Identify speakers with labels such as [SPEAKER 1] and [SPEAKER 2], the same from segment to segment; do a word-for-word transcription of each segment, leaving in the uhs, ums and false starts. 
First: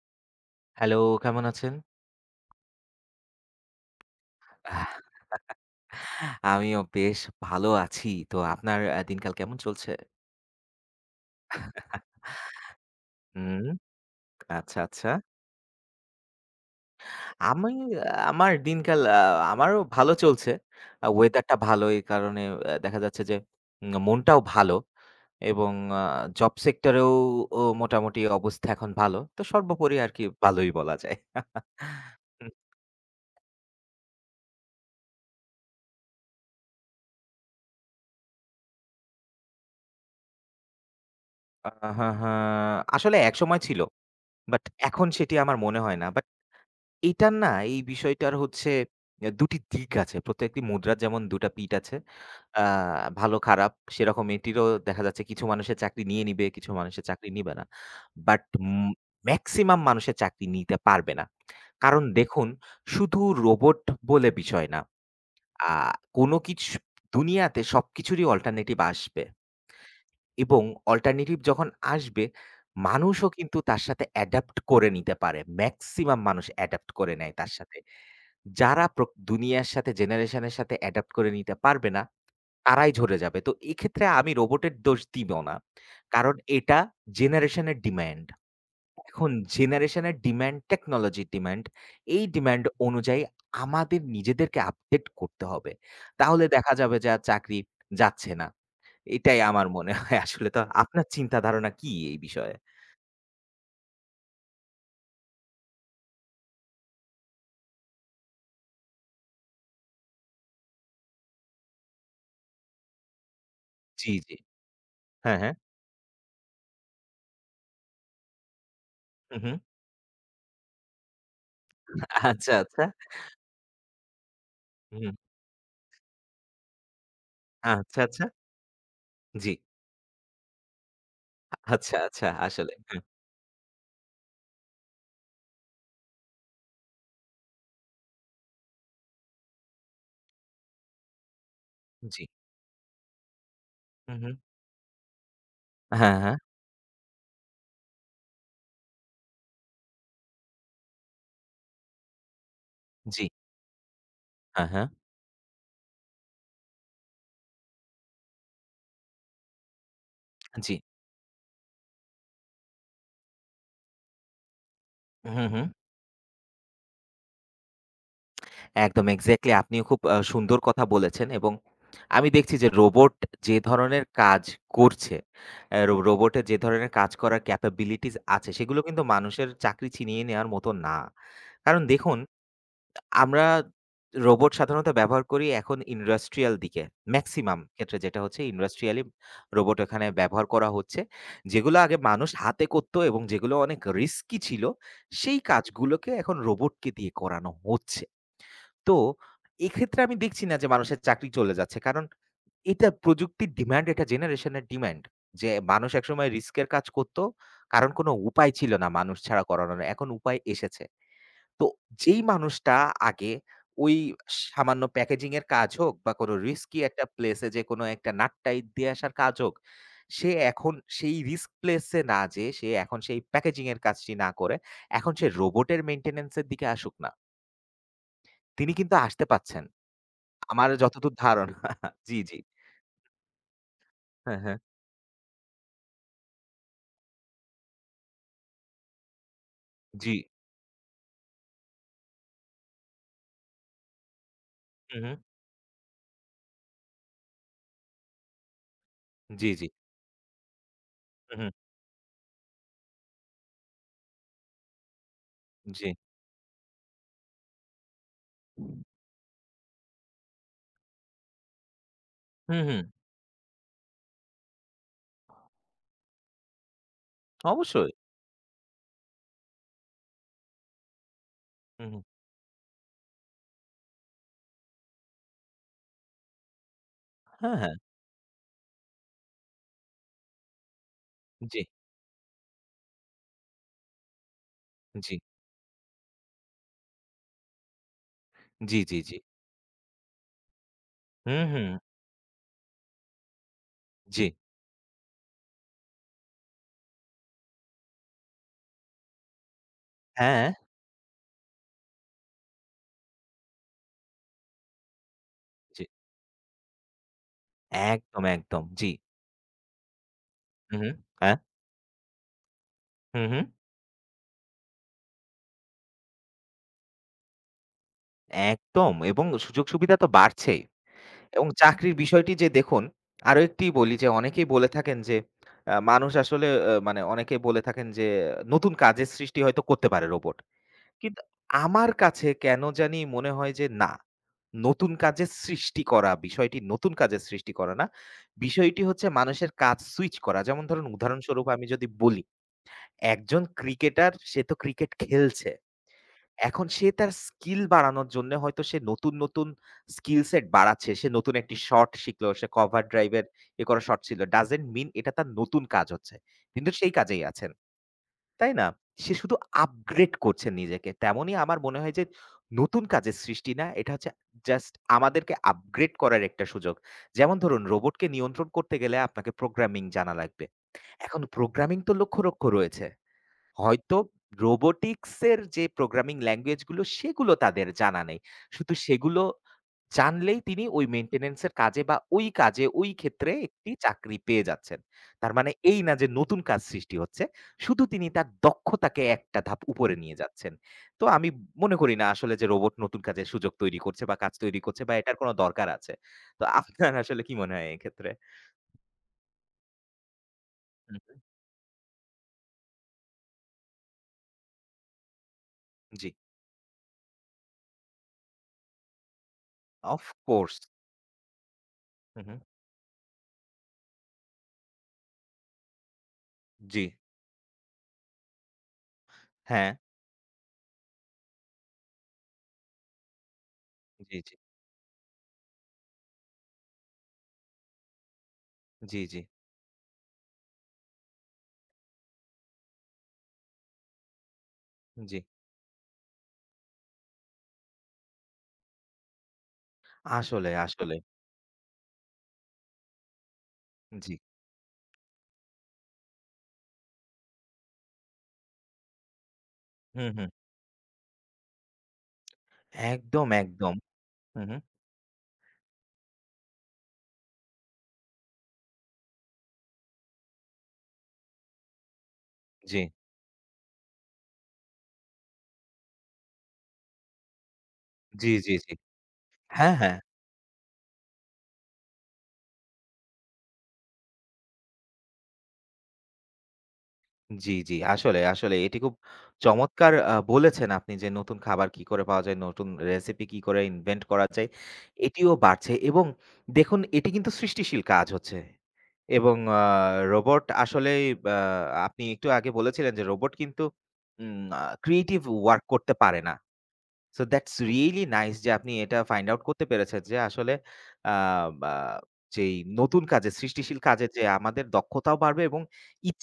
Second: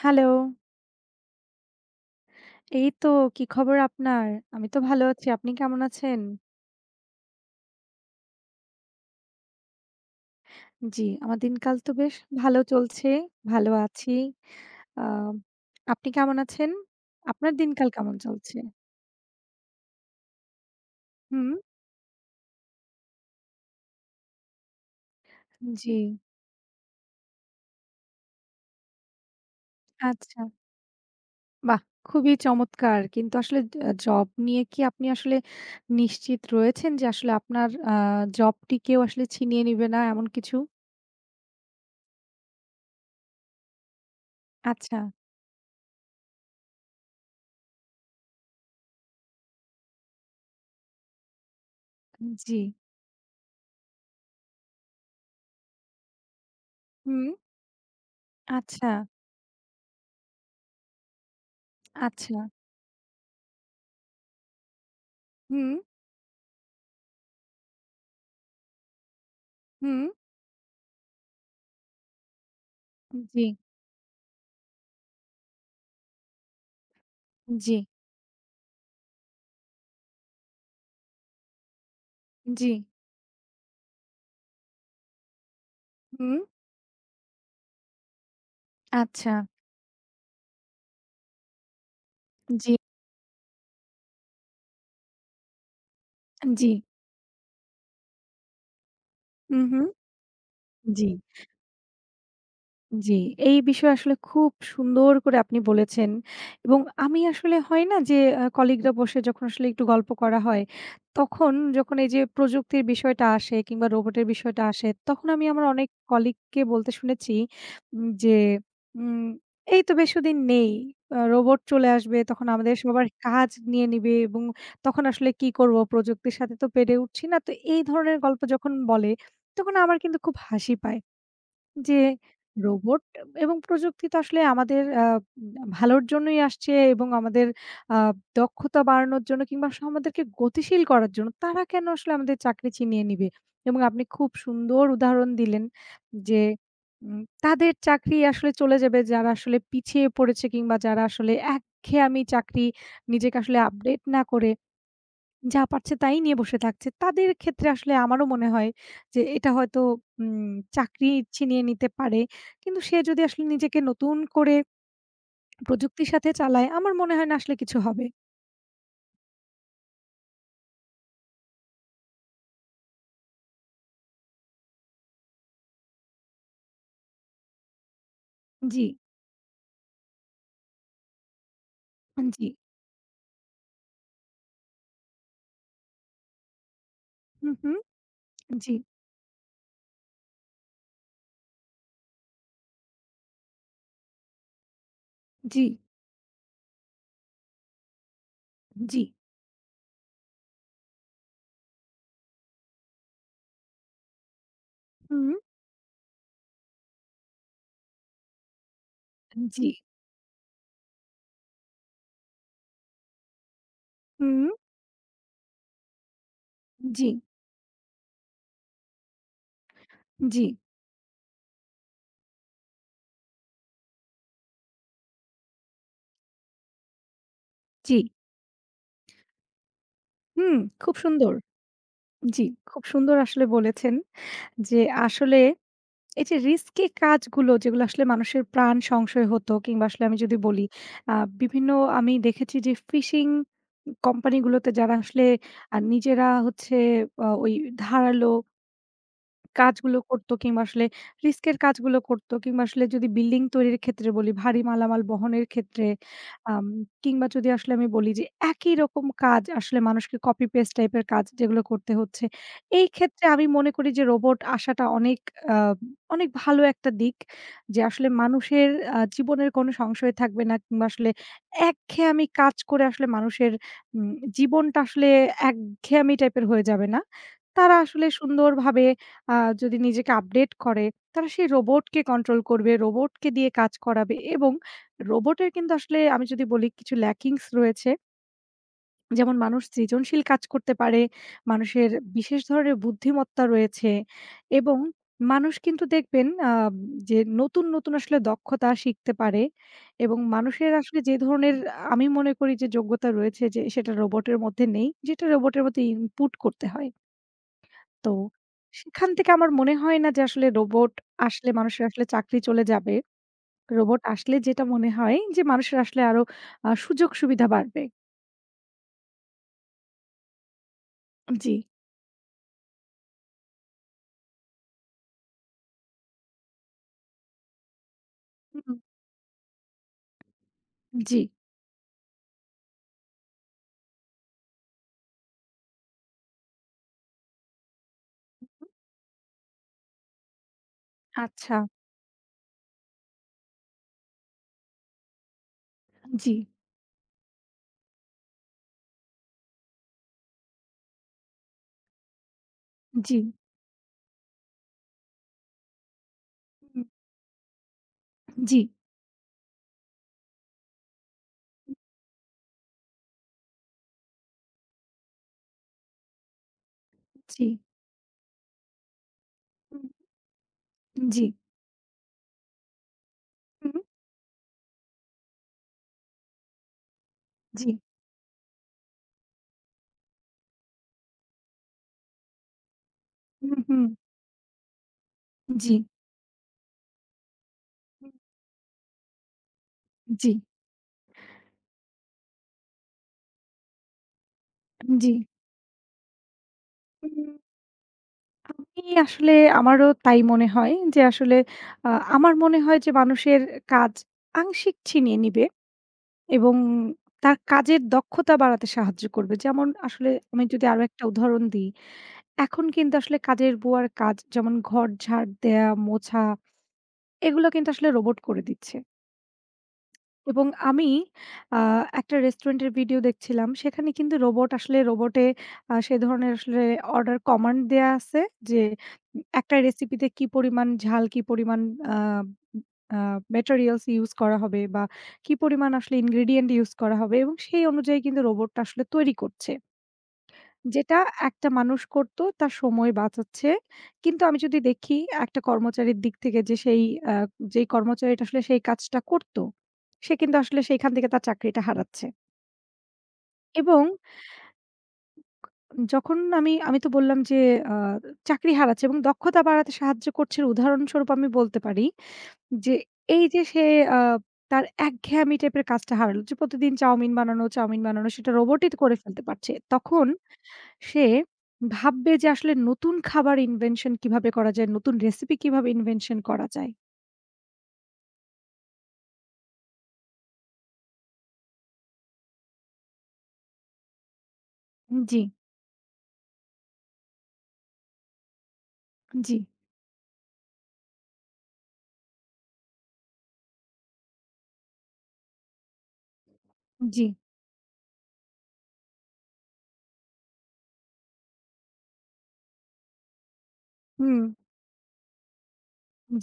[SPEAKER 1] Hello.
[SPEAKER 2] Hello, কেমন আছেন?
[SPEAKER 1] এই তো কি খবর আপনার? আমি তো ভালো আছি। আপনি কেমন আছেন?
[SPEAKER 2] আমিও বেশ ভালো আছি। তো আপনার আ দিনকাল কেমন চলছে?
[SPEAKER 1] জি, আমার দিনকাল তো বেশ ভালো চলছে।
[SPEAKER 2] হুম,
[SPEAKER 1] ভালো আছি।
[SPEAKER 2] আচ্ছা,
[SPEAKER 1] আ
[SPEAKER 2] আচ্ছা।
[SPEAKER 1] আপনি কেমন আছেন? আপনার
[SPEAKER 2] আমি
[SPEAKER 1] দিনকাল কেমন
[SPEAKER 2] আহ, আমার
[SPEAKER 1] চলছে?
[SPEAKER 2] দিনকাল আ আমারও ভালো চলছে। আ
[SPEAKER 1] হুম,
[SPEAKER 2] ওয়েদারটা ভালো এই কারণে আ দেখা যাচ্ছে যে উম মনটাও ভালো এবং
[SPEAKER 1] জি।
[SPEAKER 2] আ জব সেক্টরেও ও মোটামুটি অবস্থা এখন ভালো। তো সর্বোপরি আরকি
[SPEAKER 1] আচ্ছা।
[SPEAKER 2] ভালোই বলা যায়।
[SPEAKER 1] বাহ! খুবই
[SPEAKER 2] হুম,
[SPEAKER 1] চমৎকার। কিন্তু আসলে আ জব নিয়ে কি আপনি আসলে নিশ্চিত রয়েছেন যে আসলে আপনার আ জবটি কেউ আসলে ছিনিয়ে নিবে না এমন কিছু?
[SPEAKER 2] আ হ্যাঁ, হ্যাঁ। আসলে একসময় ছিল। বাট
[SPEAKER 1] আচ্ছা।
[SPEAKER 2] এখন সেটি আমার মনে হয় না। এটার না এই বিষয়টার হচ্ছে অ্যা দুই টি দিক আছে। প্রত্যেকটি মুদ্রার যেমন দুই টা পিঠ আছে।
[SPEAKER 1] জি।
[SPEAKER 2] আ ভালো খারাপ সেরকম এটিরও দেখা যাচ্ছে কিছু মানুষের চাকরি নিয়ে নিবে, কিছু মানুষের
[SPEAKER 1] হুম।
[SPEAKER 2] চাকরি নিবে না। বাট
[SPEAKER 1] আচ্ছা,
[SPEAKER 2] উম মেক্সিমাম মানুষের চাকরি নিতে পারবে না। কারণ
[SPEAKER 1] আচ্ছা।
[SPEAKER 2] দেখুন শুধু রোবট বলে বিষয় না। আ
[SPEAKER 1] হুম,
[SPEAKER 2] কোনো কিছু দুনিয়াতে সবকিছুরই অল্টারনেটিভ আসবে
[SPEAKER 1] হুম।
[SPEAKER 2] এবং অল্টারনেটিভ যখন আসবে মানুষও
[SPEAKER 1] জি,
[SPEAKER 2] কিন্তু তার সাথে অ্যাডাপ্ট করে নিতে পারে। মেক্সিমাম মানুষ অ্যাডাপ্ট করে নেয় তার
[SPEAKER 1] জি।
[SPEAKER 2] সাথে। যারা প্রক দুনিয়ার সাথে জেনারেশনের সাথে অ্যাডাপ্ট করে নিতে পারবে না,
[SPEAKER 1] জি।
[SPEAKER 2] তারাই ঝরে যাবে। তো এক্ষেত্রে আমি রোবটের দোষ দিব না। কারণ
[SPEAKER 1] হুম।
[SPEAKER 2] এটা জেনারেশনের ডিমান্ড। এখন
[SPEAKER 1] আচ্ছা।
[SPEAKER 2] জেনারেশনের ডিমান্ড, টেকনোলজির ডিমান্ড, এই ডিমান্ড
[SPEAKER 1] জি,
[SPEAKER 2] অনুযায়ী আমাদের নিজেদেরকে আপডেট করতে হবে। তাহলে
[SPEAKER 1] জি।
[SPEAKER 2] দেখা যাবে যে আর চাকরি যাচ্ছে না। এটাই
[SPEAKER 1] হু,
[SPEAKER 2] আমার
[SPEAKER 1] হু।
[SPEAKER 2] মনে হয় আসলে। তো আপনার
[SPEAKER 1] জি।
[SPEAKER 2] চিন্তা ধারণা কি এই বিষয়ে?
[SPEAKER 1] জি, এই বিষয়ে আসলে খুব সুন্দর করে আপনি বলেছেন এবং আমি আসলে হয় না যে আ কলিগরা বসে যখন আসলে একটু গল্প করা হয়, তখন যখন এই যে প্রযুক্তির বিষয়টা আসে কিংবা
[SPEAKER 2] জি,
[SPEAKER 1] রোবটের
[SPEAKER 2] জি।
[SPEAKER 1] বিষয়টা আসে, তখন
[SPEAKER 2] হ্যাঁ,
[SPEAKER 1] আমি
[SPEAKER 2] হ্যাঁ।
[SPEAKER 1] আমার অনেক কলিগকে বলতে শুনেছি উম যে, উম
[SPEAKER 2] হু, হু।
[SPEAKER 1] "এই তো বেশিদিন নেই। আ রোবট চলে আসবে, তখন
[SPEAKER 2] আচ্ছা,
[SPEAKER 1] আমাদের
[SPEAKER 2] আচ্ছা।
[SPEAKER 1] সবার কাজ নিয়ে নিবে এবং তখন
[SPEAKER 2] হুম।
[SPEAKER 1] আসলে কি করব? প্রযুক্তির সাথে তো পেরে উঠছি না।" তো এই
[SPEAKER 2] আচ্ছা,
[SPEAKER 1] ধরনের
[SPEAKER 2] আচ্ছা।
[SPEAKER 1] গল্প যখন বলে,
[SPEAKER 2] জি।
[SPEAKER 1] তখন আমার কিন্তু খুব হাসি পায়।
[SPEAKER 2] আচ্ছা,
[SPEAKER 1] যে
[SPEAKER 2] আচ্ছা। আসলে।
[SPEAKER 1] রোবট এবং প্রযুক্তি তো আসলে আমাদের আ ভালোর জন্যই আসছে এবং আমাদের আ দক্ষতা বাড়ানোর জন্য কিংবা স আমাদেরকে গতিশীল করার জন্য। তারা কেন আসলে
[SPEAKER 2] জি।
[SPEAKER 1] আমাদের চাকরি ছিনিয়ে নিবে? এবং আপনি
[SPEAKER 2] হু, হু।
[SPEAKER 1] খুব সুন্দর উদাহরণ দিলেন
[SPEAKER 2] হ্যাঁ, হ্যাঁ।
[SPEAKER 1] যে উম তাদের চাকরি আসলে চলে যাবে যারা আসলে পিছিয়ে পড়েছে কিংবা যারা আসলে একঘেয়ামি চাকরি
[SPEAKER 2] জি।
[SPEAKER 1] নিজেকে আসলে আপডেট না করে
[SPEAKER 2] হ্যাঁ, হ্যাঁ।
[SPEAKER 1] যা পারছে তাই নিয়ে বসে থাকছে। তাদের ক্ষেত্রে আসলে আমারও মনে হয় যে এটা হয়তো উম
[SPEAKER 2] জি।
[SPEAKER 1] চাকরি ছিনিয়ে নিতে পারে। কিন্তু সে যদি আসলে নিজেকে নতুন করে
[SPEAKER 2] হু, হু।
[SPEAKER 1] প্রযুক্তির সাথে চালায়, আমার মনে হয় না আসলে কিছু হবে।
[SPEAKER 2] একদম এক্সাক্টলি আপনিও খুব আ সুন্দর কথা বলেছেন এবং আমি দেখছি যে রোবট যে ধরনের কাজ করছে, আ রো রোবটের যে ধরনের কাজ করার ক্যাপাবিলিটিস আছে সেগুলো
[SPEAKER 1] জি,
[SPEAKER 2] কিন্তু মানুষের চাকরি ছিনিয়ে নেওয়ার মতো না। কারণ দেখুন
[SPEAKER 1] জি,
[SPEAKER 2] আমরা রোবট সাধারণত ব্যবহার করি এখন ইন্ডাস্ট্রিয়াল দিকে।
[SPEAKER 1] হুম,
[SPEAKER 2] মেক্সিমাম
[SPEAKER 1] হুম,
[SPEAKER 2] ক্ষেত্রে যেটা হচ্ছে
[SPEAKER 1] জি,
[SPEAKER 2] ইন্ডাস্ট্রিয়ালি রোবট এখানে ব্যবহার করা হচ্ছে। যেগুলো আগে মানুষ হাতে করত এবং যেগুলো অনেক রিস্কি ছিল, সেই
[SPEAKER 1] জি,
[SPEAKER 2] কাজগুলোকে এখন রোবটকে দিয়ে করানো হচ্ছে। তো
[SPEAKER 1] জি,
[SPEAKER 2] এক্ষেত্রে আমি দেখছি না যে মানুষের চাকরি চলে যাচ্ছে। কারণ এটা প্রযুক্তির ডিমান্ড, এটা জেনারেশনের ডিমান্ড।
[SPEAKER 1] হুম,
[SPEAKER 2] যে মানুষ একসময় রিস্কের কাজ করত, কারণ কোনো উপায় ছিল না মানুষ ছাড়া
[SPEAKER 1] জি,
[SPEAKER 2] করানোর। এখন উপায় এসেছে। তো যেই মানুষটা আগে ওই
[SPEAKER 1] হুম,
[SPEAKER 2] সামান্য প্যাকেজিং এর কাজ হোক বা কোনো রিস্কি একটা
[SPEAKER 1] জি,
[SPEAKER 2] প্লেস এ যে কোনো একটা নাট্যাই দিয়ে আসার কাজ হোক, সে
[SPEAKER 1] জি,
[SPEAKER 2] এখন সেই রিস্ক প্লেস এ না যেয়ে সে এখন সেই প্যাকেজিং এর কাজটি না করে এখন সে রোবটের মেইনটেন্যান্স এর দিকে আসুক না।
[SPEAKER 1] জি,
[SPEAKER 2] তিনি কিন্তু আসতে পারছেন।
[SPEAKER 1] হুম,
[SPEAKER 2] আমার
[SPEAKER 1] খুব
[SPEAKER 2] যতদূর
[SPEAKER 1] সুন্দর।
[SPEAKER 2] ধারণা। জি, জি।
[SPEAKER 1] জি, খুব সুন্দর আসলে বলেছেন
[SPEAKER 2] হ্যাঁ, হ্যাঁ।
[SPEAKER 1] যে আসলে এই যে রিস্কি কাজগুলো যেগুলো আসলে মানুষের প্রাণ সংশয় হতো কিংবা আসলে
[SPEAKER 2] জি।
[SPEAKER 1] আমি যদি বলি আ বিভিন্ন আমি দেখেছি যে ফিশিং কোম্পানিগুলোতে যারা
[SPEAKER 2] হু, হু।
[SPEAKER 1] আসলে আ নিজেরা হচ্ছে আ ওই ধারালো
[SPEAKER 2] জি, জি।
[SPEAKER 1] কাজগুলো করতো কিংবা আসলে
[SPEAKER 2] হু, হু।
[SPEAKER 1] রিস্কের কাজগুলো করতো কিংবা আসলে যদি বিল্ডিং তৈরির ক্ষেত্রে বলি, ভারী মালামাল বহনের
[SPEAKER 2] জি।
[SPEAKER 1] ক্ষেত্রে আম কিংবা যদি আসলে আমি বলি যে একই রকম কাজ আসলে মানুষকে কপি পেস্ট টাইপের কাজ যেগুলো করতে হচ্ছে।
[SPEAKER 2] হু, হু।
[SPEAKER 1] এই ক্ষেত্রে আমি মনে করি যে রোবট আসাটা অনেক আ অনেক ভালো একটা দিক। যে
[SPEAKER 2] অবশ্যই।
[SPEAKER 1] আসলে মানুষের আ জীবনের কোনো সংশয় থাকবে না কিংবা আসলে
[SPEAKER 2] হু, হু।
[SPEAKER 1] একঘেয়েমি কাজ করে আসলে মানুষের উম জীবনটা আসলে একঘেয়েমি টাইপের হয়ে যাবে না।
[SPEAKER 2] হ্যাঁ, হ্যাঁ।
[SPEAKER 1] তারা আসলে সুন্দরভাবে আ যদি নিজেকে আপডেট করে, তারা সেই
[SPEAKER 2] জি,
[SPEAKER 1] রোবটকে কন্ট্রোল করবে, রোবটকে দিয়ে কাজ করাবে এবং
[SPEAKER 2] জি।
[SPEAKER 1] রোবটের কিন্তু আসলে আমি যদি বলি কিছু ল্যাকিংস রয়েছে।
[SPEAKER 2] জি, জি, জি।
[SPEAKER 1] যেমন মানুষ সৃজনশীল কাজ করতে পারে,
[SPEAKER 2] হু, হু।
[SPEAKER 1] মানুষের বিশেষ ধরনের বুদ্ধিমত্তা রয়েছে
[SPEAKER 2] জি।
[SPEAKER 1] এবং মানুষ কিন্তু দেখবেন আ যে নতুন, নতুন আসলে দক্ষতা শিখতে পারে এবং
[SPEAKER 2] হ্যাঁ।
[SPEAKER 1] মানুষের আসলে যে ধরনের আমি মনে করি যে যোগ্যতা রয়েছে যে সেটা রোবটের মধ্যে নেই, যেটা রোবটের
[SPEAKER 2] জি।
[SPEAKER 1] মধ্যে ইনপুট করতে হয়। তো
[SPEAKER 2] একদম, একদম। জি।
[SPEAKER 1] সেখান থেকে আমার মনে হয় না যে আসলে
[SPEAKER 2] হু, হু।
[SPEAKER 1] রোবট
[SPEAKER 2] হ্যাঁ।
[SPEAKER 1] আসলে মানুষের আসলে চাকরি চলে যাবে।
[SPEAKER 2] হু, হু।
[SPEAKER 1] রোবট আসলে যেটা মনে হয় যে মানুষের আসলে আরো আ সুযোগ সুবিধা বাড়বে।
[SPEAKER 2] একদম এবং সুযোগ-সুবিধা তো বাড়ছেই এবং
[SPEAKER 1] জি।
[SPEAKER 2] চাকরির বিষয়টি যে দেখুন, আরো একটি বলি যে অনেকেই বলে থাকেন যে আ মানুষ আসলে আ মানে অনেকে বলে থাকেন যে নতুন
[SPEAKER 1] হুম।
[SPEAKER 2] কাজের সৃষ্টি হয়তো করতে পারে রোবট।
[SPEAKER 1] জি।
[SPEAKER 2] কিন্তু আমার কাছে কেন জানি মনে হয় যে না, নতুন কাজের সৃষ্টি করা বিষয়টি নতুন কাজের সৃষ্টি করা না। বিষয়টি হচ্ছে মানুষের কাজ সুইচ করা। যেমন ধরুন উদাহরণস্বরূপ
[SPEAKER 1] আচ্ছা।
[SPEAKER 2] আমি যদি বলি, একজন ক্রিকেটার সে তো ক্রিকেট খেলছে।
[SPEAKER 1] জি,
[SPEAKER 2] এখন সে তার স্কিল বাড়ানোর জন্যে হয়তো সে নতুন, নতুন স্কিল সেট বাড়াচ্ছে। সে নতুন একটি শট শিখলো। সে কভার ড্রাইভ
[SPEAKER 1] জি,
[SPEAKER 2] এর ইয়ে করা শট ছিল। ডাজন্ট মিন এটা তার নতুন কাজ হচ্ছে। কিন্তু
[SPEAKER 1] হুম।
[SPEAKER 2] সেই কাজেই আছেন। তাই
[SPEAKER 1] জি,
[SPEAKER 2] না? সে শুধু আপগ্রেড করছেন নিজেকে। তেমনই আমার মনে হয় যে নতুন কাজের সৃষ্টি না, এটা হচ্ছে জাস্ট আমাদেরকে আপগ্রেড করার একটা সুযোগ। যেমন
[SPEAKER 1] জি,
[SPEAKER 2] ধরুন রোবটকে নিয়ন্ত্রণ করতে গেলে আপনাকে
[SPEAKER 1] হুম।
[SPEAKER 2] প্রোগ্রামিং জানা লাগবে। এখন
[SPEAKER 1] জি,
[SPEAKER 2] প্রোগ্রামিং তো লক্ষ, লক্ষ রয়েছে।
[SPEAKER 1] হুম।
[SPEAKER 2] হয়তো রোবোটিক্স এর যে প্রোগ্রামিং ল্যাঙ্গুয়েজ গুলো সেগুলো
[SPEAKER 1] জি,
[SPEAKER 2] তাদের জানা নেই। শুধু সেগুলো জানলেই তিনি ওই মেইনটেন্যান্স এর কাজে বা ওই কাজে ওই ক্ষেত্রে
[SPEAKER 1] হুম,
[SPEAKER 2] একটি
[SPEAKER 1] হুম,
[SPEAKER 2] চাকরি পেয়ে যাচ্ছেন। তার মানে
[SPEAKER 1] জি,
[SPEAKER 2] এই না যে নতুন কাজ সৃষ্টি হচ্ছে। শুধু তিনি
[SPEAKER 1] হুম।
[SPEAKER 2] তার দক্ষতাকে একটা ধাপ উপরে নিয়ে
[SPEAKER 1] জি,
[SPEAKER 2] যাচ্ছেন। তো আমি মনে করি না আসলে যে রোবট নতুন কাজের সুযোগ তৈরি করছে বা কাজ তৈরি করছে বা
[SPEAKER 1] জি।
[SPEAKER 2] এটার কোনো দরকার আছে। তো আপনার আসলে
[SPEAKER 1] হুম।
[SPEAKER 2] কি মনে হয় এক্ষেত্রে?
[SPEAKER 1] আমি আসলে আমারও তাই মনে হয়
[SPEAKER 2] হু,
[SPEAKER 1] যে
[SPEAKER 2] হু।
[SPEAKER 1] আসলে আ আমার মনে হয় যে মানুষের কাজ আংশিক ছিনিয়ে নিবে।
[SPEAKER 2] জি,
[SPEAKER 1] এবং তার কাজের দক্ষতা বাড়াতে সাহায্য করবে। যেমন আসলে আমি
[SPEAKER 2] অফকোর্স।
[SPEAKER 1] যদি আরো একটা উদাহরণ দিই,
[SPEAKER 2] হু, হু।
[SPEAKER 1] এখন কিন্তু আসলে কাজের বুয়ার কাজ যেমন ঘর ঝাড় দেয়া, মোছা
[SPEAKER 2] জি।
[SPEAKER 1] এগুলো কিন্তু আসলে রোবট করে দিচ্ছে।
[SPEAKER 2] হ্যাঁ।
[SPEAKER 1] এবং আমি আ একটা রেস্টুরেন্টের ভিডিও দেখছিলাম। সেখানে কিন্তু
[SPEAKER 2] জি, জি।
[SPEAKER 1] রোবট আসলে রোবটে আ সে ধরনের আসলে অর্ডার কমান্ড দেয়া আছে যে
[SPEAKER 2] জি, জি।
[SPEAKER 1] উম, একটা রেসিপিতে কি পরিমাণ ঝাল, কি পরিমাণ আ আ ম্যাটেরিয়ালস ইউস করা হবে বা
[SPEAKER 2] জি।
[SPEAKER 1] কি পরিমাণ আসলে ইনগ্রেডিয়েন্ট ইউস করা হবে এবং সেই অনুযায়ী কিন্তু রোবটটা আসলে তৈরি করছে।
[SPEAKER 2] আসলে, আসলে।
[SPEAKER 1] যেটা একটা মানুষ করতো তার সময় বাঁচাচ্ছে।
[SPEAKER 2] জি।
[SPEAKER 1] কিন্তু আমি যদি দেখি একটা কর্মচারীর দিক থেকে যে সেই আ যেই কর্মচারীটা আসলে সেই কাজটা করতো,
[SPEAKER 2] হুম,
[SPEAKER 1] সে
[SPEAKER 2] হুম।
[SPEAKER 1] কিন্তু আসলে সেইখান থেকে তার চাকরিটা হারাচ্ছে।
[SPEAKER 2] একদম, একদম।
[SPEAKER 1] এবং
[SPEAKER 2] হুম, হুম।
[SPEAKER 1] যখন আমি, আমি তো বললাম যে আ চাকরি হারাচ্ছে এবং দক্ষতা বাড়াতে সাহায্য করছে উদাহরণস্বরূপ আমি বলতে পারি যে
[SPEAKER 2] জি।
[SPEAKER 1] এই যে সে আ তার একঘেয়েমি টাইপের কাজটা হারালো যে প্রতিদিন চাউমিন বানানো, চাউমিন বানানো
[SPEAKER 2] জি,
[SPEAKER 1] সেটা
[SPEAKER 2] জি,
[SPEAKER 1] রোবটই
[SPEAKER 2] জি।
[SPEAKER 1] করে ফেলতে পারছে।
[SPEAKER 2] হ্যাঁ, হ্যাঁ।
[SPEAKER 1] তখন সে ভাববে যে আসলে নতুন খাবার ইনভেনশন কিভাবে করা যায়, নতুন রেসিপি কিভাবে ইনভেনশন করা যায়।
[SPEAKER 2] জি, জি। আসলে, আসলে এটি খুব চমৎকার আ বলেছেন আপনি যে নতুন খাবার কি করে পাওয়া যায়, নতুন রেসিপি কি করে ইনভেন্ট করা যায়,
[SPEAKER 1] জি,
[SPEAKER 2] এটিও বাড়ছে এবং দেখুন এটি কিন্তু সৃষ্টিশীল কাজ হচ্ছে
[SPEAKER 1] জি,
[SPEAKER 2] এবং আ রোবট আসলেই আ আপনি একটু আগে বলেছিলেন যে রোবট কিন্তু উম আ ক্রিয়েটিভ ওয়ার্ক করতে পারে না।
[SPEAKER 1] জি,
[SPEAKER 2] সো দ্যাটস রিয়েলি নাইস যে আপনি এটা ফাইন্ড আউট করতে পেরেছেন যে আসলে আ বা যেই নতুন কাজে সৃষ্টিশীল কাজে
[SPEAKER 1] হুম।
[SPEAKER 2] যে আমাদের দক্ষতাও বাড়বে এবং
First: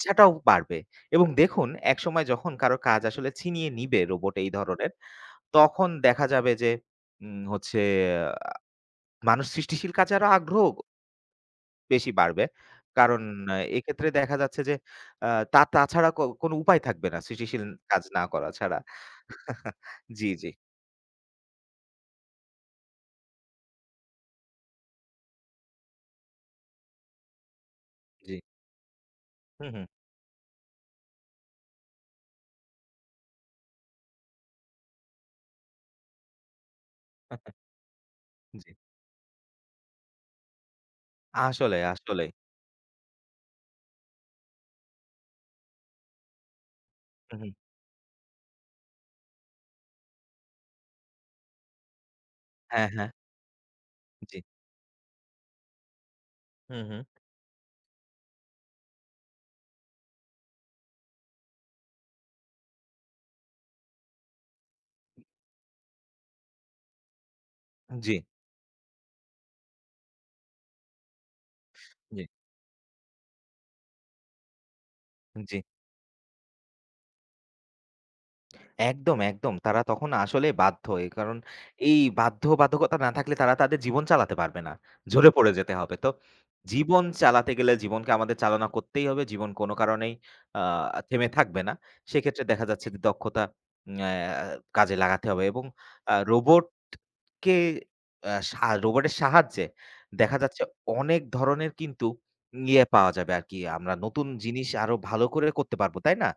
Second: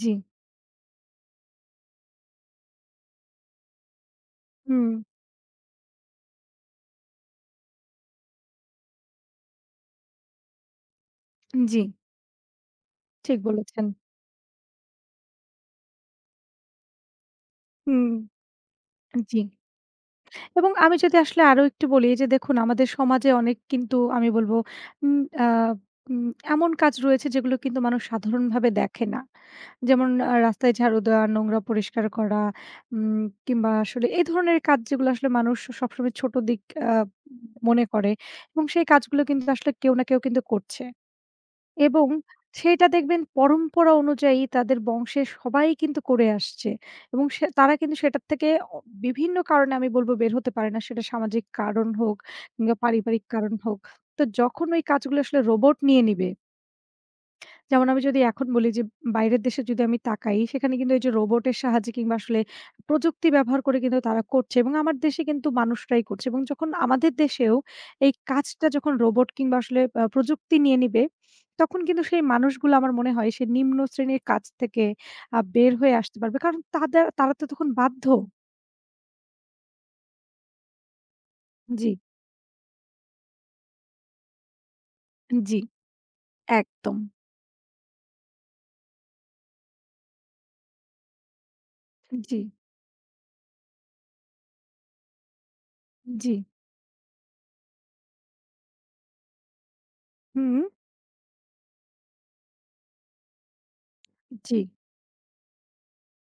[SPEAKER 1] জি,
[SPEAKER 2] বাড়বে। এবং দেখুন একসময় যখন কারো কাজ আসলে ছিনিয়ে নিবে রোবট এই
[SPEAKER 1] হুম।
[SPEAKER 2] ধরনের, তখন দেখা যাবে যে উম হচ্ছে আহ, মানুষ সৃষ্টিশীল কাজে আরো আগ্রহ
[SPEAKER 1] জি।
[SPEAKER 2] বেশি বাড়বে। কারণ
[SPEAKER 1] ঠিক
[SPEAKER 2] আহ,
[SPEAKER 1] বলেছেন।
[SPEAKER 2] এক্ষেত্রে দেখা যাচ্ছে যে আ তা তাছাড়া ক কোনো উপায় থাকবে না সৃষ্টিশীল কাজ
[SPEAKER 1] হুম।
[SPEAKER 2] না করা ছাড়া।
[SPEAKER 1] জি।
[SPEAKER 2] জি, জি,
[SPEAKER 1] এবং আমি যদি আসলে আরো একটু বলি যে দেখুন আমাদের সমাজে অনেক কিন্তু আমি বলব উম আ উম এমন কাজ রয়েছে যেগুলো কিন্তু মানুষ
[SPEAKER 2] জি।
[SPEAKER 1] সাধারণভাবে দেখে না।
[SPEAKER 2] হুম, হুম।
[SPEAKER 1] যেমন আ রাস্তায় ঝাড়ু দেওয়া, নোংরা পরিষ্কার করা উম কিংবা আসলে এই ধরনের কাজ যেগুলো আসলে মানুষ সবসময় ছোট দিক আ মনে করে এবং
[SPEAKER 2] জি।
[SPEAKER 1] সেই কাজগুলো কিন্তু আসলে কেউ না কেউ কিন্তু করছে।
[SPEAKER 2] আসলে,
[SPEAKER 1] এবং
[SPEAKER 2] আসলে।
[SPEAKER 1] সেইটা দেখবেন পরম্পরা অনুযায়ী তাদের বংশের সবাই কিন্তু করে আসছে এবং
[SPEAKER 2] হু,
[SPEAKER 1] সে
[SPEAKER 2] হুম।
[SPEAKER 1] তারা কিন্তু সেটার থেকে অ বিভিন্ন কারণে আমি বলব বের হতে পারে না। সেটা সামাজিক কারণ হোক কিংবা
[SPEAKER 2] হ্যাঁ, হ্যাঁ।
[SPEAKER 1] পারিবারিক কারণ হোক। তো
[SPEAKER 2] জি।
[SPEAKER 1] যখন ওই কাজগুলো আসলে রোবট নিয়ে নিবে
[SPEAKER 2] হু, হুম।
[SPEAKER 1] যেমন আমি যদি এখন বলি যে বাইরের দেশে যদি আমি তাকাই সেখানে কিন্তু এই যে রোবটের সাহায্যে কিংবা আসলে প্রযুক্তি ব্যবহার করে কিন্তু তারা করছে এবং আমার দেশে কিন্তু মানুষরাই করছে এবং যখন আমাদের দেশেও
[SPEAKER 2] জি,
[SPEAKER 1] এই কাজটা যখন রোবট কিংবা আসলে আহ, প্রযুক্তি নিয়ে নিবে তখন কিন্তু
[SPEAKER 2] জি।
[SPEAKER 1] সেই মানুষগুলো আমার মনে হয় সে নিম্ন শ্রেণীর কাজ থেকে আহ,
[SPEAKER 2] জি।
[SPEAKER 1] বের হয়ে আসতে পারবে কারণ তাদের তারা তো তখন বাধ্য।
[SPEAKER 2] একদম, একদম। তারা তখন আসলে বাধ্য। এ কারণ
[SPEAKER 1] জি,
[SPEAKER 2] এই বাধ্যবাধকতা না থাকলে তারা তাদের জীবন চালাতে পারবে না। ঝরে পড়ে
[SPEAKER 1] জি,
[SPEAKER 2] যেতে হবে। তো
[SPEAKER 1] একদম,
[SPEAKER 2] জীবন চালাতে গেলে জীবনকে আমাদের চালনা করতেই হবে। জীবন কোনো কারণেই আ থেমে থাকবে না।
[SPEAKER 1] জি,
[SPEAKER 2] সেক্ষেত্রে দেখা যাচ্ছে যে দক্ষতা উম অ্যা কাজে লাগাতে হবে এবং আ
[SPEAKER 1] জি,
[SPEAKER 2] রোবট কে আ সা রোবটের সাহায্যে দেখা
[SPEAKER 1] হুম,
[SPEAKER 2] যাচ্ছে অনেক ধরনের কিন্তু ইয়ে পাওয়া যাবে আরকি। আমরা নতুন
[SPEAKER 1] জি,
[SPEAKER 2] জিনিস আরো ভালো করে করতে পারবো, তাই না?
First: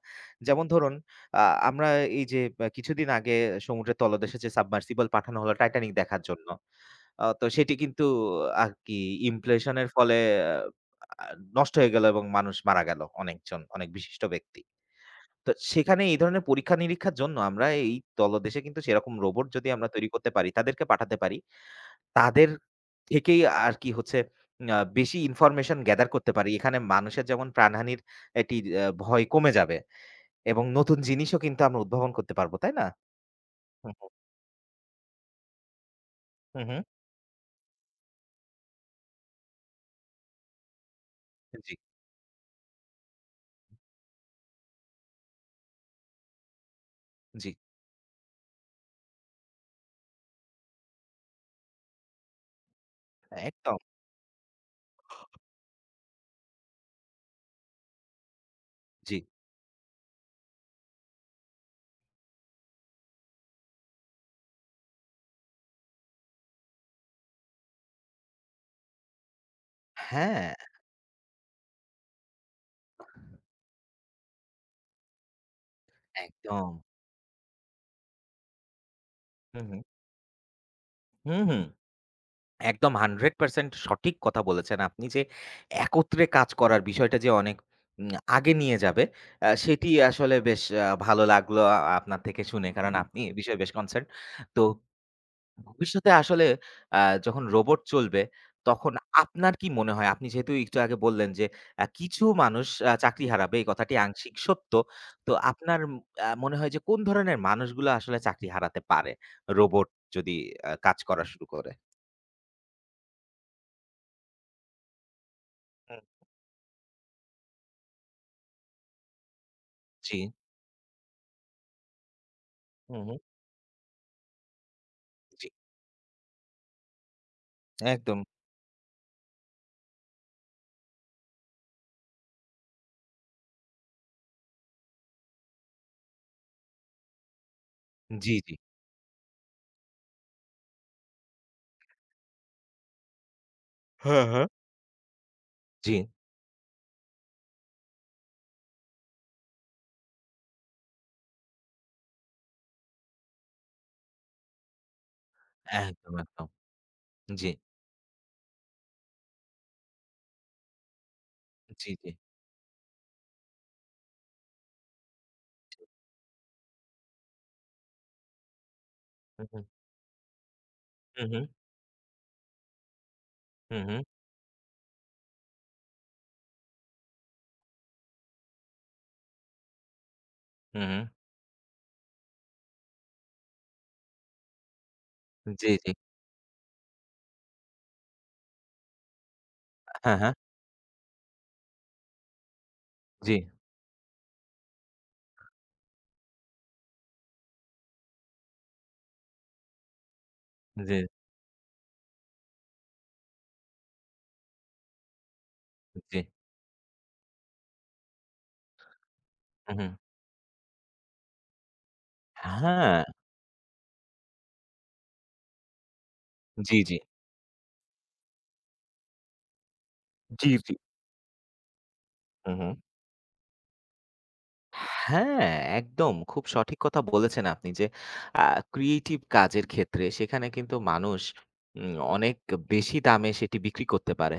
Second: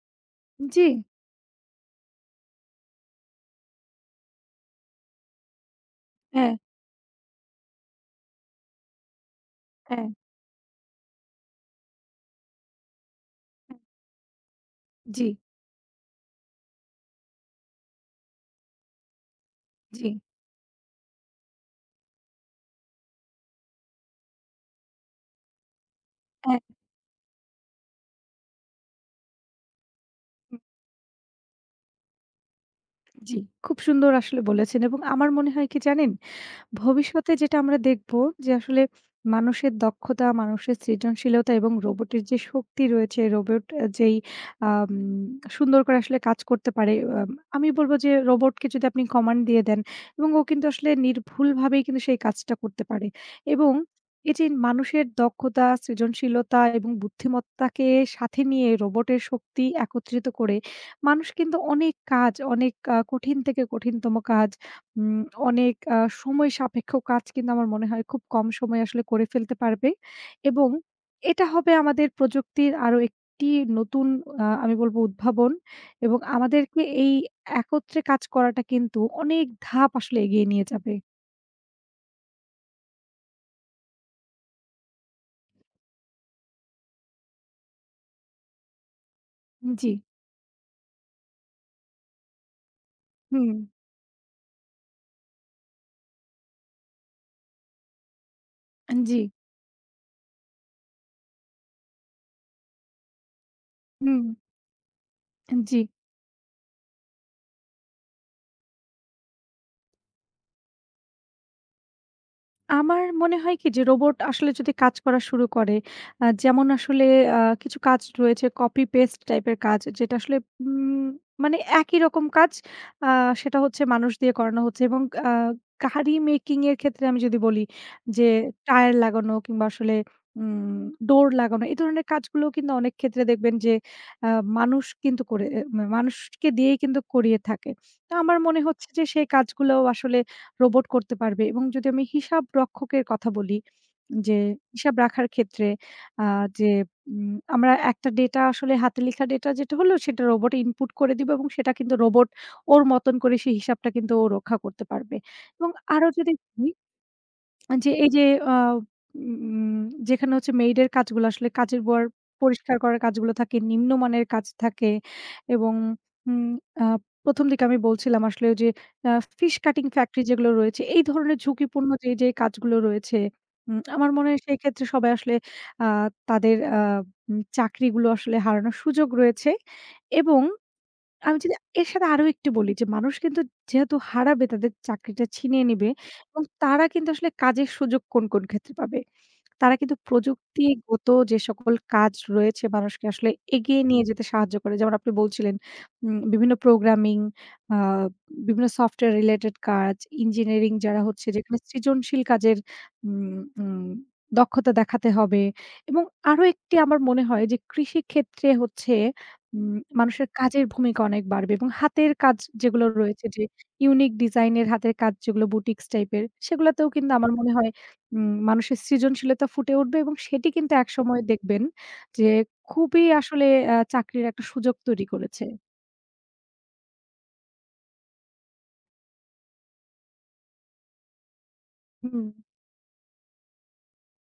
[SPEAKER 2] যেমন
[SPEAKER 1] জি,
[SPEAKER 2] ধরুন আ আমরা এই যে আ কিছুদিন আগে সমুদ্রের তলদেশে যে সাবমার্সিবল পাঠানো হলো 'টাইটানিক' দেখার জন্য।
[SPEAKER 1] হ্যাঁ,
[SPEAKER 2] আ তো সেটি কিন্তু আরকি ইমপ্লেশন এর
[SPEAKER 1] হ্যাঁ,
[SPEAKER 2] ফলে আ নষ্ট হয়ে গেল এবং মানুষ মারা গেল অনেকজন,
[SPEAKER 1] হ্যাঁ,
[SPEAKER 2] অনেক বিশিষ্ট ব্যক্তি।
[SPEAKER 1] জি,
[SPEAKER 2] তো সেখানে এই ধরনের পরীক্ষা-নিরীক্ষার জন্য আমরা এই তলদেশে কিন্তু সেরকম রোবট যদি আমরা
[SPEAKER 1] জি,
[SPEAKER 2] তৈরি করতে পারি, তাদেরকে পাঠাতে পারি তাদের থেকেই আর কি হচ্ছে আ বেশি ইনফরমেশন গ্যাদার করতে পারি।
[SPEAKER 1] হ্যাঁ,
[SPEAKER 2] এখানে মানুষের যেমন প্রাণহানির একটি আ ভয় কমে যাবে এবং নতুন জিনিসও কিন্তু আমরা উদ্ভাবন করতে পারবো, তাই না?
[SPEAKER 1] জি, খুব
[SPEAKER 2] হুম, হুম,
[SPEAKER 1] সুন্দর আসলে বলেছেন এবং আমার মনে হয় কি জানেন?
[SPEAKER 2] হুম, হুম।
[SPEAKER 1] ভবিষ্যতে যেটা আমরা দেখব যে আসলে মানুষের দক্ষতা, মানুষের সৃজনশীলতা এবং
[SPEAKER 2] জি,
[SPEAKER 1] রোবটের যে শক্তি রয়েছে, রোবট আ যেই আম সুন্দর করে আসলে কাজ করতে পারে। আম
[SPEAKER 2] জি।
[SPEAKER 1] আমি বলব যে রোবটকে যদি আপনি কমান্ড দিয়ে দেন এবং ও কিন্তু আসলে নির্ভুলভাবেই কিন্তু সেই কাজটা করতে পারে এবং
[SPEAKER 2] একদম,
[SPEAKER 1] এই যে মানুষের দক্ষতা, সৃজনশীলতা এবং বুদ্ধিমত্তাকে সাথে নিয়ে
[SPEAKER 2] জি।
[SPEAKER 1] রোবটের শক্তি একত্রিত করে মানুষ কিন্তু অনেক কাজ, অনেক আ কঠিন থেকে কঠিনতম কাজ উম অনেক আ সময় সাপেক্ষ কাজ কিন্তু আমার মনে হয় খুব কম সময়ে আসলে করে ফেলতে পারবে
[SPEAKER 2] হ্যাঁ,
[SPEAKER 1] এবং এটা হবে আমাদের প্রযুক্তির আরো একটি নতুন আ আমি বলব উদ্ভাবন এবং
[SPEAKER 2] একদম।
[SPEAKER 1] আমাদেরকে এই একত্রে কাজ করাটা কিন্তু অনেক
[SPEAKER 2] হুম, হুম।
[SPEAKER 1] ধাপ আসলে এগিয়ে নিয়ে যাবে।
[SPEAKER 2] হুম, হুম। একদম একশো পার্সেন্ট সঠিক কথা বলেছেন আপনি যে একত্রে কাজ করার বিষয়টা যে অনেক উম আগে নিয়ে যাবে, আ সেটি
[SPEAKER 1] জি।
[SPEAKER 2] আসলে বেশ আ ভালো লাগলো আ আপনার থেকে শুনে। কারণ আপনি এ
[SPEAKER 1] হুম।
[SPEAKER 2] বিষয়ে বেশ কনসার্ন। তো ভবিষ্যতে আসলে আ যখন রোবট চলবে, তখন
[SPEAKER 1] জি।
[SPEAKER 2] আপনার কি মনে হয়? আপনি যেহেতু একটু আগে বললেন যে, আ কিছু মানুষ আ চাকরি হারাবে, এই কথাটি
[SPEAKER 1] হুম।
[SPEAKER 2] আংশিক সত্য। তো
[SPEAKER 1] জি।
[SPEAKER 2] আপনার উম আ মনে হয় যে কোন ধরনের মানুষগুলা আসলে চাকরি হারাতে পারে? রোবট যদি আ কাজ করা শুরু করে?
[SPEAKER 1] আমার মনে হয় কি যে রোবট আসলে যদি কাজ করা শুরু করে
[SPEAKER 2] হুম।
[SPEAKER 1] আ যেমন আসলে আ কিছু কাজ রয়েছে কপি পেস্ট টাইপের কাজ যেটা
[SPEAKER 2] জি।
[SPEAKER 1] আসলে উম মানে একই রকম কাজ
[SPEAKER 2] হুম,
[SPEAKER 1] আ
[SPEAKER 2] হুম।
[SPEAKER 1] সেটা হচ্ছে মানুষ দিয়ে করানো হচ্ছে এবং আ
[SPEAKER 2] জি।
[SPEAKER 1] গাড়ি মেকিং এর ক্ষেত্রে আমি যদি বলি
[SPEAKER 2] একদম।
[SPEAKER 1] যে টায়ার লাগানো কিংবা আসলে উম ডোর লাগানো এই ধরনের কাজগুলো কিন্তু অনেক ক্ষেত্রে দেখবেন যে আ মানুষ কিন্তু করে এ মা মানুষকে দিয়েই কিন্তু করিয়ে থাকে। তো
[SPEAKER 2] জি,
[SPEAKER 1] আমার
[SPEAKER 2] জি।
[SPEAKER 1] মনে হচ্ছে যে সেই কাজগুলো আসলে রোবট করতে পারবে এবং যদি আমি হিসাব রক্ষকের কথা বলি
[SPEAKER 2] হ্যাঁ,
[SPEAKER 1] যে
[SPEAKER 2] হ্যাঁ।
[SPEAKER 1] হিসাব রাখার ক্ষেত্রে
[SPEAKER 2] জি।
[SPEAKER 1] আ যে উম আমরা একটা ডেটা আসলে হাতে লেখা ডেটা যেটা হলো সেটা রোবট ইনপুট করে দিবে এবং সেটা কিন্তু রোবট ওর মতন করে সেই হিসাবটা কিন্তু ও রক্ষা করতে পারবে এবং আরো
[SPEAKER 2] একদম,
[SPEAKER 1] যদি
[SPEAKER 2] একদম। জি,
[SPEAKER 1] যে এই যে আ উম যেখানে হচ্ছে মেইডের কাজগুলো আসলে কাজের
[SPEAKER 2] জি,
[SPEAKER 1] বর
[SPEAKER 2] জি।
[SPEAKER 1] পরিষ্কার করার কাজগুলো থাকে, নিম্নমানের কাজ থাকে এবং উম আ প্রথম দিকে আমি বলছিলাম আসলে ওই যে আ
[SPEAKER 2] হুম,
[SPEAKER 1] ফিশ
[SPEAKER 2] হুম।
[SPEAKER 1] কাটিং ফ্যাক্টরি যেগুলো রয়েছে, এই
[SPEAKER 2] হুম,
[SPEAKER 1] ধরনের
[SPEAKER 2] হুম।
[SPEAKER 1] ঝুঁকিপূর্ণ যে, যে কাজগুলো রয়েছে, উম
[SPEAKER 2] হুম, হুম।
[SPEAKER 1] আমার মনে হয় সেই ক্ষেত্রে সবাই আসলে আ তাদের আ উম চাকরিগুলো আসলে হারানোর সুযোগ রয়েছে এবং
[SPEAKER 2] হুম, হুম।
[SPEAKER 1] আমি যদি এর সাথে আরো একটু বলি যে মানুষ কিন্তু যেহেতু হারাবে তাদের চাকরিটা ছিনিয়ে
[SPEAKER 2] জি, জি।
[SPEAKER 1] নিবে এবং তারা কিন্তু আসলে কাজের সুযোগ কোন, কোন ক্ষেত্রে পাবে? তারা কিন্তু
[SPEAKER 2] হ্যাঁ, হ্যাঁ।
[SPEAKER 1] প্রযুক্তিগত যে সকল কাজ রয়েছে মানুষকে আসলে
[SPEAKER 2] জি,
[SPEAKER 1] এগিয়ে নিয়ে যেতে সাহায্য করে। যেমন আপনি বলছিলেন উম বিভিন্ন প্রোগ্রামিং, আ বিভিন্ন সফটওয়্যার রিলেটেড কাজ, ইঞ্জিনিয়ারিং
[SPEAKER 2] জি,
[SPEAKER 1] যারা হচ্ছে যেখানে সৃজনশীল কাজের উম উম দক্ষতা দেখাতে হবে এবং
[SPEAKER 2] জি।
[SPEAKER 1] আরো একটি আমার মনে হয় যে কৃষিক্ষেত্রে হচ্ছে
[SPEAKER 2] হুম,
[SPEAKER 1] উম
[SPEAKER 2] হুম।
[SPEAKER 1] মানুষের কাজের ভূমিকা অনেক বাড়বে এবং হাতের কাজ যেগুলো
[SPEAKER 2] হ্যাঁ,
[SPEAKER 1] রয়েছে যে ইউনিক ডিজাইনের হাতের কাজ যেগুলো বুটিক্স টাইপের
[SPEAKER 2] জি,
[SPEAKER 1] সেগুলাতেও
[SPEAKER 2] জি।
[SPEAKER 1] কিন্তু আমার মনে হয় উম মানুষের সৃজনশীলতা ফুটে উঠবে এবং সেটি
[SPEAKER 2] জি, জি।
[SPEAKER 1] কিন্তু হুম। একসময় দেখবেন যে
[SPEAKER 2] হু, হু।
[SPEAKER 1] খুবই আসলে আ চাকরির একটা সুযোগ তৈরি করেছে।
[SPEAKER 2] হ্যাঁ, একদম খুব সঠিক কথা বলেছেন আপনি যে আ ক্রিয়েটিভ কাজের ক্ষেত্রে সেখানে কিন্তু মানুষ উম
[SPEAKER 1] হুম,
[SPEAKER 2] অনেক বেশি দামে সেটি বিক্রি করতে পারে।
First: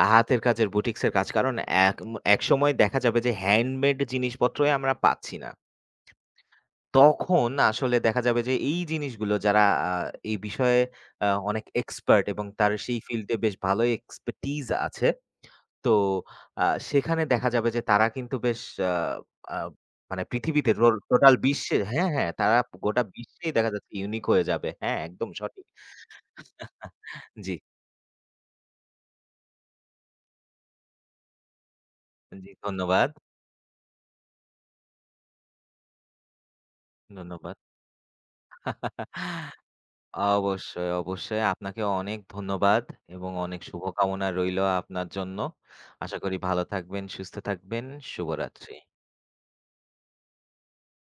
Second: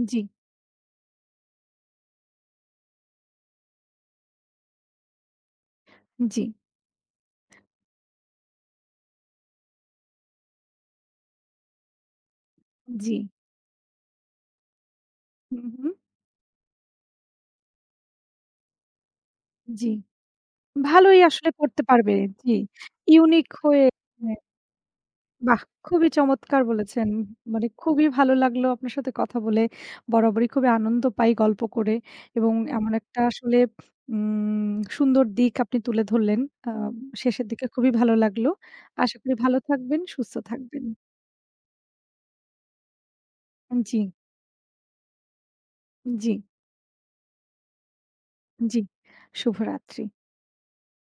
[SPEAKER 2] আ
[SPEAKER 1] জি,
[SPEAKER 2] হাতের কাজের বুটিক্সের কাজ কারণ এক একসময় দেখা যাবে যে হ্যান্ডমেড জিনিসপত্রই আমরা পাচ্ছি না।
[SPEAKER 1] জি,
[SPEAKER 2] তখন আসলে দেখা যাবে যে এই জিনিসগুলো যারা আ এই বিষয়ে আ অনেক এক্সপার্ট এবং তার সেই
[SPEAKER 1] জি,
[SPEAKER 2] ফিল্ডে বেশ ভালোই এক্সপার্টিজ আছে
[SPEAKER 1] হুম,
[SPEAKER 2] তো
[SPEAKER 1] হুম,
[SPEAKER 2] আ সেখানে দেখা যাবে যে তারা কিন্তু বেশ আ আ
[SPEAKER 1] জি।
[SPEAKER 2] মানে পৃথিবীতে রোল
[SPEAKER 1] ভালোই
[SPEAKER 2] টোটাল
[SPEAKER 1] আসলে
[SPEAKER 2] বিশ্বে
[SPEAKER 1] করতে
[SPEAKER 2] হ্যাঁ,
[SPEAKER 1] পারবে।
[SPEAKER 2] হ্যাঁ,
[SPEAKER 1] জি,
[SPEAKER 2] তারা গোটা
[SPEAKER 1] ইউনিক
[SPEAKER 2] বিশ্বেই দেখা
[SPEAKER 1] হয়ে
[SPEAKER 2] যাচ্ছে ইউনিক
[SPEAKER 1] হ্যাঁ।
[SPEAKER 2] হয়ে যাবে। হ্যাঁ, একদম
[SPEAKER 1] বাহ!
[SPEAKER 2] সঠিক।
[SPEAKER 1] খুবই চমৎকার বলেছেন।
[SPEAKER 2] জি,
[SPEAKER 1] মানে খুবই ভালো লাগলো আপনার সাথে কথা বলে। বরাবরই খুবই আনন্দ পাই গল্প করে
[SPEAKER 2] জি,
[SPEAKER 1] এবং এমন
[SPEAKER 2] ধন্যবাদ,
[SPEAKER 1] একটা আসলে উম সুন্দর দিক আপনি তুলে ধরলেন। আ শেষের
[SPEAKER 2] ধন্যবাদ।
[SPEAKER 1] দিকে খুবই ভালো লাগলো। আশা করি ভালো থাকবেন, সুস্থ থাকবেন।
[SPEAKER 2] অবশ্যই, অবশ্যই। আপনাকেও অনেক ধন্যবাদ এবং অনেক
[SPEAKER 1] জি,
[SPEAKER 2] শুভকামনা রইলো আপনার জন্য। আশা
[SPEAKER 1] জি,
[SPEAKER 2] করি ভালো থাকবেন, সুস্থ থাকবেন। শুভরাত্রি।
[SPEAKER 1] জি। শুভরাত্রি।